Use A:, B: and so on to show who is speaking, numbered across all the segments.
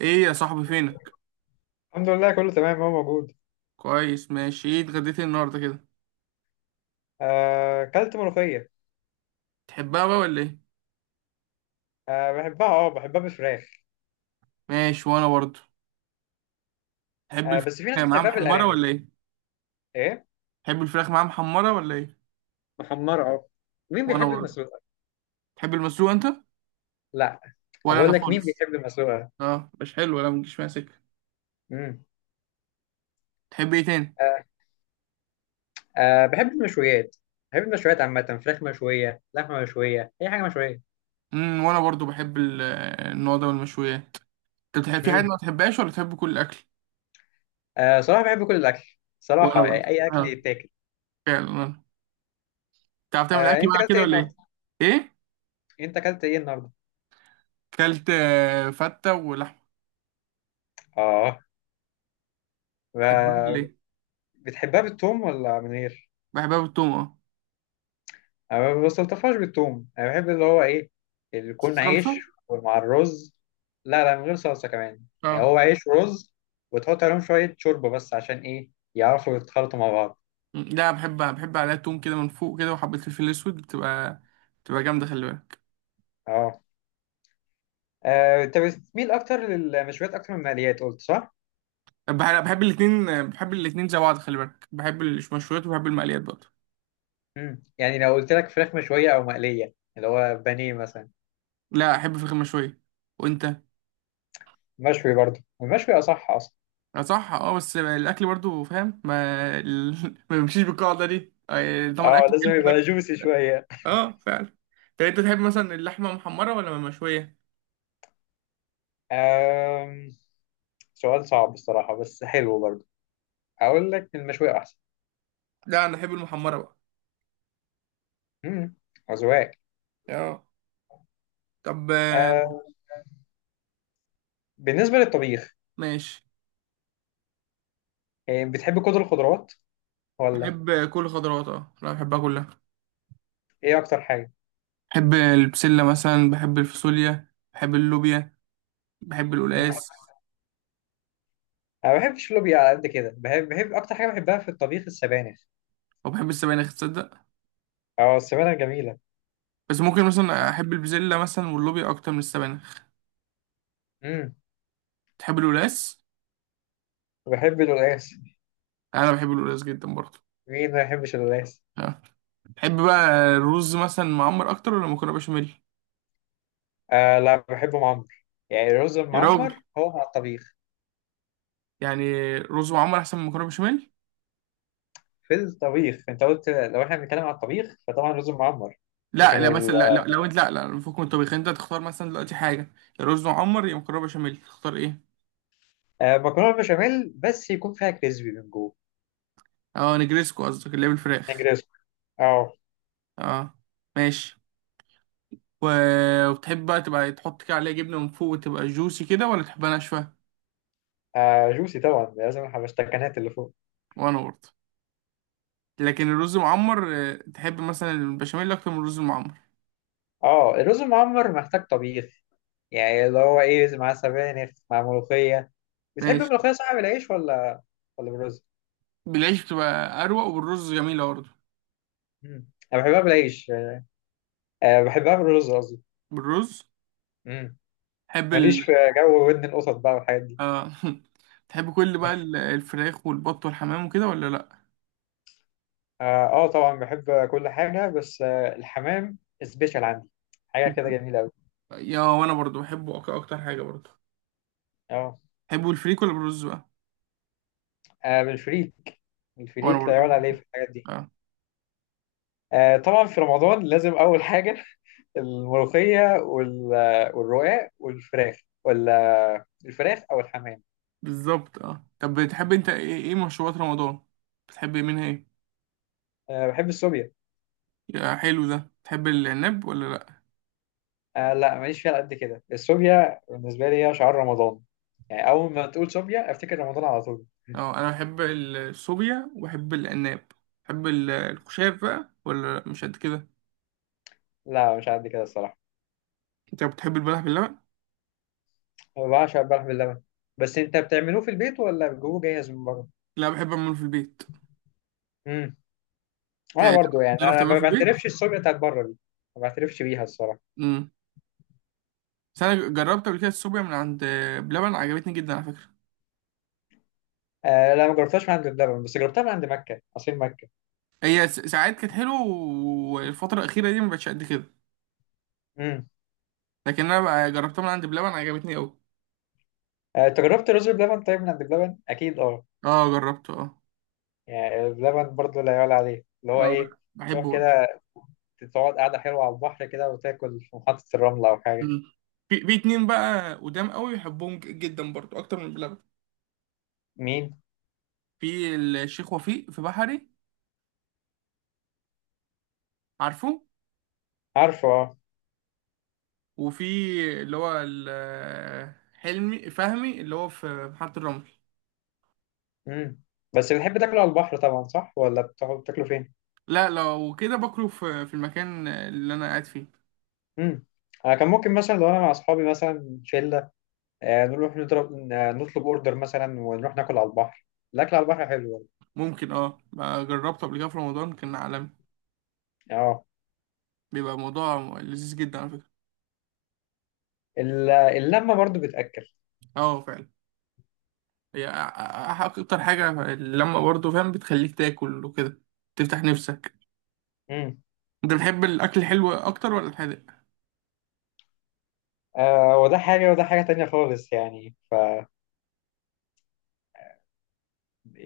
A: ايه يا صاحبي، فينك؟
B: الحمد لله، كله تمام. هو موجود.
A: كويس، ماشي. ايه اتغديت إيه النهارده كده؟
B: كلت ملوخية.
A: تحبها بقى ولا ايه؟
B: بحبها بالفراخ.
A: ماشي، وانا برضه. تحب الفراخ
B: بس في ناس
A: معاها
B: بتحبها
A: محمره
B: بالأرانب.
A: ولا ايه؟
B: ايه.
A: تحب الفراخ معاها محمره ولا ايه؟
B: محمرة. اه. مين
A: وانا
B: بيحب
A: برضه.
B: المسلوقة؟
A: تحب المسلوق انت؟
B: لا.
A: ولا انا
B: بقول لك مين
A: خالص.
B: بيحب المسلوقة؟
A: اه، مش حلو، ولا مجيش معايا سكه.
B: امم.
A: تحب ايه تاني؟
B: آه، بحب المشويات. بحب المشويات عامة، فراخ مشوية، لحمة مشوية، أي حاجة مشوية.
A: وانا برضه بحب النوع ده من المشويات. انت بتحب في حاجه
B: امم.
A: ما تحبهاش ولا تحب كل الاكل؟
B: صراحة بحب كل الأكل.
A: وانا
B: صراحة يعني
A: برضه
B: أي أكل
A: اه،
B: يتاكل.
A: فعلا. انا تعرف تعمل اكل
B: أنت
A: بقى
B: أكلت
A: كده
B: إيه
A: ولا ايه؟
B: النهاردة؟
A: ايه؟
B: أنت أكلت إيه النهاردة؟
A: كلت فته ولحمه.
B: آه.
A: تحبها ولا
B: ب-
A: ايه؟
B: بتحبها بالثوم ولا من غير؟
A: بحبها بالثوم اه.
B: أنا ما بستلطفهاش بالثوم، انا بحب اللي هو ايه، اللي يكون عيش
A: صلصه.
B: ومع الرز. لا، لا، من غير صلصه كمان، يعني
A: اه.
B: هو عيش ورز، وتحط عليهم شويه شوربه بس عشان ايه يعرفوا يتخلطوا مع بعض.
A: لا، بحب عليها توم كده من فوق كده، وحبة الفلفل الأسود بتبقى، بتبقى جامدة، خلي بالك.
B: اه. انت بتميل اكتر للمشويات اكتر من المقليات، قلت صح؟
A: بحب الاتنين، بحب الاتنين زي بعض، خلي بالك. بحب المشويات وبحب المقليات برضه.
B: امم. يعني لو قلت لك فراخ مشويه او مقليه اللي هو بانيه مثلا،
A: لا، أحب فراخ مشوية. وأنت؟
B: مشوي برضه، المشوي اصح اصلا.
A: اه صح اه، بس الأكل برضه فاهم ما ال... ما بيمشيش بالقاعدة دي. طبعا
B: اه،
A: أكل
B: لازم
A: حلو ده.
B: يبقى جوسي شويه.
A: اه فعلا. طب أنت تحب مثلا اللحمة محمرة ولا مشوية؟
B: آم، سؤال صعب الصراحه، بس حلو برضه. اقول لك المشوي احسن.
A: لا، أنا أحب المحمرة بقى.
B: امم. أذواق.
A: اه. طب
B: آه. بالنسبة للطبيخ،
A: ماشي.
B: بتحب كل الخضروات ولا؟
A: بحب كل خضروات اه، لا بحبها كلها.
B: ايه اكتر حاجة؟
A: بحب البسلة مثلا، بحب الفاصوليا، بحب اللوبيا، بحب
B: مم.
A: القلقاس.
B: انا ما بحبش اللوبيا على قد كده. بحب اكتر حاجة بحبها في الطبيخ السبانخ.
A: وبحب السبانخ، تصدق.
B: اه، السبانخ جميلة.
A: بس ممكن مثلا أحب البسلة مثلا واللوبيا أكتر من السبانخ.
B: امم.
A: تحب القلقاس؟
B: بحب القلقاس.
A: أنا بحب القلقاس جدا برضه.
B: مين ما يحبش القلقاس؟
A: آه. تحب بقى الرز مثلا معمر أكتر ولا مكرونة بشاميل؟
B: آه لا، بحبه معمر. يعني الرز
A: يا راجل،
B: المعمر هو مع الطبيخ.
A: يعني رز معمر أحسن من مكرونة بشاميل؟
B: في الطبيخ، انت قلت لو احنا بنتكلم على الطبيخ فطبعا الرز المعمر. لكن
A: لا لا مثلا، لا لا لو أنت، لا لا، فوق من الطبيخ أنت تختار مثلا دلوقتي حاجة، يا رز معمر يا مكرونة بشاميل، تختار إيه؟
B: المكرونة البشاميل بس يكون فيها كريسبي من جوه.
A: أه، نجريسكو قصدك اللي هي بالفراخ.
B: نجريسكو. اه.
A: أه، ماشي. و- وتحب بقى تبقى تحط كده عليها جبنة من فوق وتبقى جوسي كده، ولا تحبها ناشفة؟
B: جوسي طبعا، لازم الحبشتكنات اللي فوق.
A: وأنا برضه. لكن الرز المعمر، تحب مثلا البشاميل أكتر من الرز المعمر؟
B: اه، الرز المعمر محتاج طبيخ. يعني اللي هو ايه، مع سبانخ، مع ملوخية. بتحب
A: ماشي.
B: الملوخية صح، بالعيش ولا بالرز؟
A: بالعيش بتبقى أروق، وبالرز جميلة برضه.
B: مم. انا بحبها بالعيش. أه، بحبها بالرز قصدي.
A: بالرز.
B: مم.
A: تحب ال.
B: ماليش في جو ودن القطط بقى والحاجات دي.
A: آه. تحب كل بقى الفراخ والبط والحمام وكده، ولا لأ؟
B: اه. طبعا بحب كل حاجة، بس الحمام سبيشال عندي. حاجة كده جميلة أوي.
A: يا، وأنا برضه بحبه، أكتر حاجة برضه.
B: اه.
A: تحبه الفريك ولا بالرز بقى؟
B: بالفريك.
A: وأنا
B: الفريك لا
A: برضه
B: يعلى عليه في الحاجات دي.
A: اه.
B: طبعا في رمضان لازم أول حاجة الملوخية والرقاق والفراخ، ولا الفراخ أو الحمام.
A: بالظبط اه. طب بتحب أنت إيه، إيه مشروبات رمضان؟ بتحب منها إيه؟
B: أه، بحب السوبيا.
A: يا حلو ده، تحب العناب ولا لا؟
B: أه لا، ماليش فيها على قد كده. السوبيا بالنسبة لي هي شعار رمضان. يعني أول ما تقول سوبيا أفتكر رمضان على طول.
A: اه، انا بحب الصوبيا وبحب العناب. بحب الخشاف بقى ولا لأ؟ مش قد كده.
B: لا مش على قد كده الصراحة.
A: انت بتحب البلح باللبن؟
B: أنا بعشق البلح باللبن. بس أنت بتعملوه في البيت ولا بتجيبوه جاهز من بره؟
A: لا، بحب اعمله في البيت.
B: امم. وأنا
A: تا-
B: برضو، يعني
A: تعرف
B: أنا
A: تعمله
B: ما
A: في البيت.
B: بعترفش السوبيا بتاعت بره دي. ما بعترفش بيها الصراحة.
A: امم. بس انا جربت قبل كده الصوبيا من عند بلبن، عجبتني جدا على فكره.
B: أه لا، ما جربتهاش من عند بلبن، بس جربتها من عند مكة، عصير مكة.
A: هي ساعات كانت حلوه، والفتره الاخيره دي ما بقتش قد كده.
B: امم.
A: لكن انا بقى جربتها من عند بلبن، عجبتني قوي.
B: أه، أنت جربت رز بلبن طيب من عند بلبن؟ أكيد أه.
A: اه جربته اه.
B: يعني اللبن برضو لا يعلى عليه، اللي هو
A: اه،
B: ايه،
A: بحبه
B: تروح
A: برضه.
B: كده تقعد قاعدة حلوة على البحر كده، وتاكل في محطة الرمل أو حاجة.
A: أمم. في اتنين بقى قدام قوي بحبهم، جدا برضه اكتر من بلبن.
B: مين؟
A: في الشيخ وفيق في بحري، عارفه.
B: عارفه اه.
A: وفي اللي هو حلمي فهمي، اللي هو في محطة الرمل.
B: امم. بس بتحب تاكله على البحر طبعا، صح، ولا بتقعد تاكله فين؟
A: لا، لو كده باكله في المكان اللي انا قاعد فيه.
B: امم. أنا كان ممكن مثلا لو أنا مع أصحابي مثلا، شلة، نروح نضرب، نطلب أوردر مثلا ونروح ناكل على البحر. الأكل على البحر حلو برضه.
A: ممكن اه، بقى جربته قبل كده في رمضان، كان عالمي.
B: اه.
A: بيبقى موضوع لذيذ جدا على فكرة.
B: اللمة برضو بتأكل.
A: اه فعلا. هي اكتر حاجة لما برضه فاهم، بتخليك تاكل وكده، تفتح نفسك.
B: امم.
A: انت بتحب الاكل الحلو اكتر ولا الحادق؟
B: وده حاجة وده حاجة تانية خالص، يعني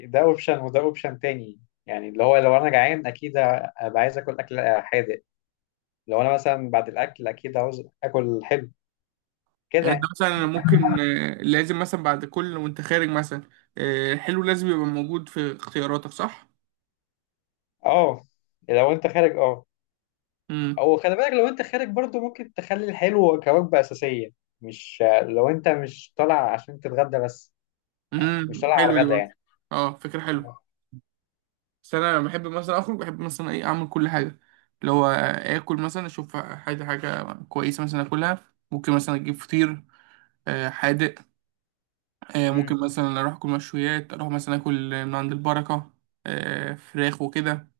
B: ده اوبشن وده اوبشن تاني. يعني اللي هو لو انا جعان اكيد ابقى عايز اكل حادق. لو انا مثلا بعد الاكل اكيد عاوز اكل حلو، كده
A: يعني انت
B: يعني.
A: مثلا، أنا ممكن لازم مثلا بعد كل وانت خارج مثلا، الحلو لازم يبقى موجود في اختياراتك، صح؟
B: اه. لو انت خارج اه.
A: امم.
B: او خلي بالك، لو انت خارج برضو ممكن تخلي الحلو كوجبة اساسية، مش لو انت مش طالع عشان تتغدى بس. مش طالع على
A: حلو دي
B: الغدا
A: برضه.
B: يعني.
A: اه، فكرة حلوة. بس انا بحب مثلا اخرج، بحب مثلا ايه، اعمل كل حاجة، اللي هو اكل مثلا، اشوف حاجة، حاجة كويسة مثلا اكلها. ممكن مثلا اجيب فطير حادق. ممكن
B: امم.
A: مثلا اروح اكل مشويات، اروح مثلا اكل من عند البركة، فراخ وكده.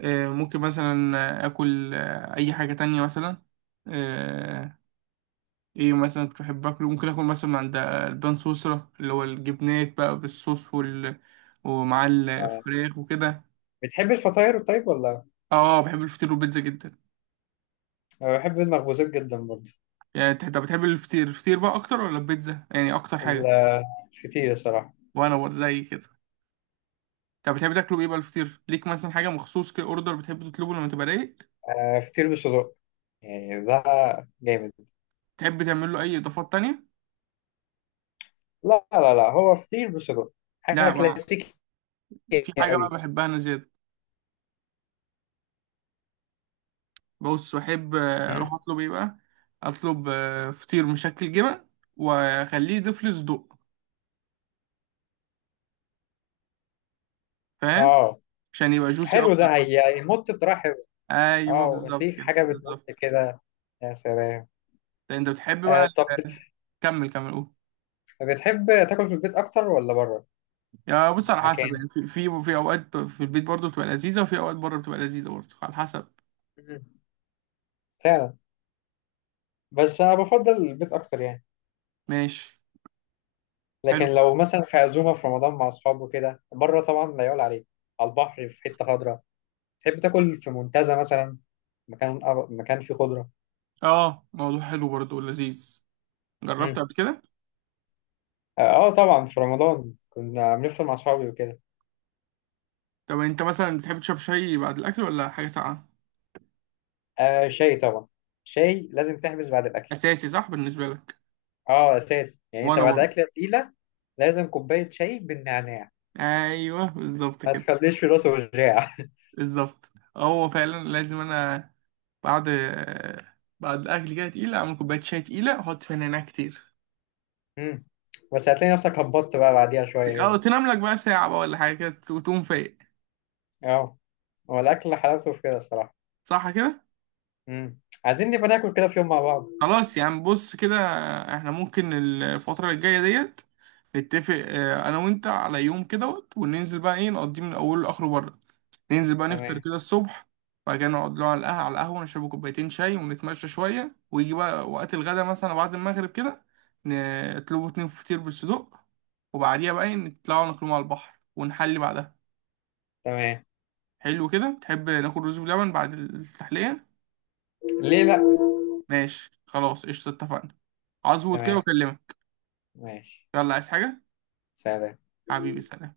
A: ممكن مثلا اكل اي حاجة تانية مثلا. آه، ايه مثلا كنت بحب اكله، ممكن اكل مثلا من عند البان سويسرا، اللي هو الجبنات بقى بالصوص ومع
B: آه.
A: الفراخ وكده.
B: بتحب الفطاير طيب ولا؟
A: اه، بحب الفطير والبيتزا جدا.
B: انا بحب المخبوزات جدا برضو.
A: يعني انت، أنت بتحب الفطير، الفطير بقى اكتر ولا البيتزا، يعني اكتر
B: ال-
A: حاجه؟
B: الفطير الصراحة.
A: وانا برضه زي كده. طب بتحب تاكله ايه بقى الفطير، ليك مثلا حاجه مخصوص كده، اوردر بتحب تطلبه لما تبقى رايق؟
B: فطير بالصدق، يعني ده جامد.
A: تحب تعمل له اي اضافات تانية؟
B: لا، لا، لا، هو فطير بصدق، حاجة
A: لا مع...
B: كلاسيكية.
A: في حاجه
B: قوي.
A: بقى بحبها انا زياده. بص، بحب اروح
B: مم.
A: اطلب ايه بقى، اطلب فطير مشكل جبن، واخليه يضيف لي صدق، فاهم،
B: اه
A: عشان يبقى جوسي
B: حلو
A: اكتر
B: ده،
A: بقى.
B: هيمط بطريقة حلوة.
A: ايوه،
B: اه،
A: بالظبط
B: هتلاقيه
A: كده،
B: حاجة بتمط
A: بالظبط.
B: كده. يا سلام.
A: ده انت بتحب بقى
B: طب
A: ال- كمل كمل، قول.
B: بتحب تاكل في البيت أكتر ولا بره؟
A: يا، بص، على حسب
B: مكان.
A: يعني، في في اوقات في البيت برضه بتبقى لذيذه، وفي اوقات بره بتبقى لذيذه برضه، على حسب.
B: مم. فعلا. بس أنا بفضل البيت أكتر يعني.
A: ماشي. حلو.
B: لكن لو مثلا في عزومة في رمضان مع أصحابه كده بره، طبعا لا يعلى عليه. على البحر في حتة خضراء. تحب تاكل في منتزه مثلا، مكان، مكان فيه خضرة.
A: اه، موضوع حلو برضه ولذيذ. جربت
B: مم.
A: قبل كده.
B: اه. طبعا في رمضان كنا بنفطر مع اصحابي وكده.
A: طب انت مثلا بتحب تشرب شاي بعد الاكل ولا حاجه ساقعه؟
B: شاي طبعا. شاي لازم تحبس بعد الاكل.
A: اساسي صح بالنسبه لك؟
B: اه اساس، يعني انت
A: وانا
B: بعد
A: برضه.
B: اكله تقيله لازم كوبايه شاي بالنعناع.
A: ايوه بالظبط
B: ما
A: كده،
B: تخليش في راسه وجاع.
A: بالظبط. هو فعلا لازم، انا بعد، الاكل كده تقيله، اعمل كوبايه شاي تقيله، احط فيها نعناع كتير.
B: مم. بس هتلاقي نفسك هبطت بقى بعديها شويه
A: او
B: كده.
A: تنام لك بقى ساعه بقى ولا حاجه كده وتقوم فايق.
B: اه. هو الاكل حلاوته في كده الصراحه.
A: صح كده.
B: مم. عايزين نبقى ناكل كده في يوم مع بعض.
A: خلاص يعني، بص كده، احنا ممكن الفتره الجايه ديت نتفق انا وانت على يوم كده، وننزل بقى ايه، نقضيه من اوله لاخره بره. ننزل بقى نفطر
B: تمام.
A: كده الصبح، وبعد كده نقعد له على القهوة، على القهوة نشرب كوبايتين شاي، ونتمشى شوية، ويجي بقى وقت الغدا مثلا بعد المغرب كده، نطلبوا اتنين فطير بالصدوق، وبعديها بقى نطلعوا ناكلهم على البحر، ونحلي بعدها.
B: تمام.
A: حلو كده. تحب ناكل رز بلبن بعد التحلية؟
B: ليه لا.
A: ماشي، خلاص، قشطة، اتفقنا. هظبط كده
B: تمام.
A: واكلمك.
B: ماشي.
A: يلا، عايز حاجة؟
B: سلام.
A: حبيبي، سلام.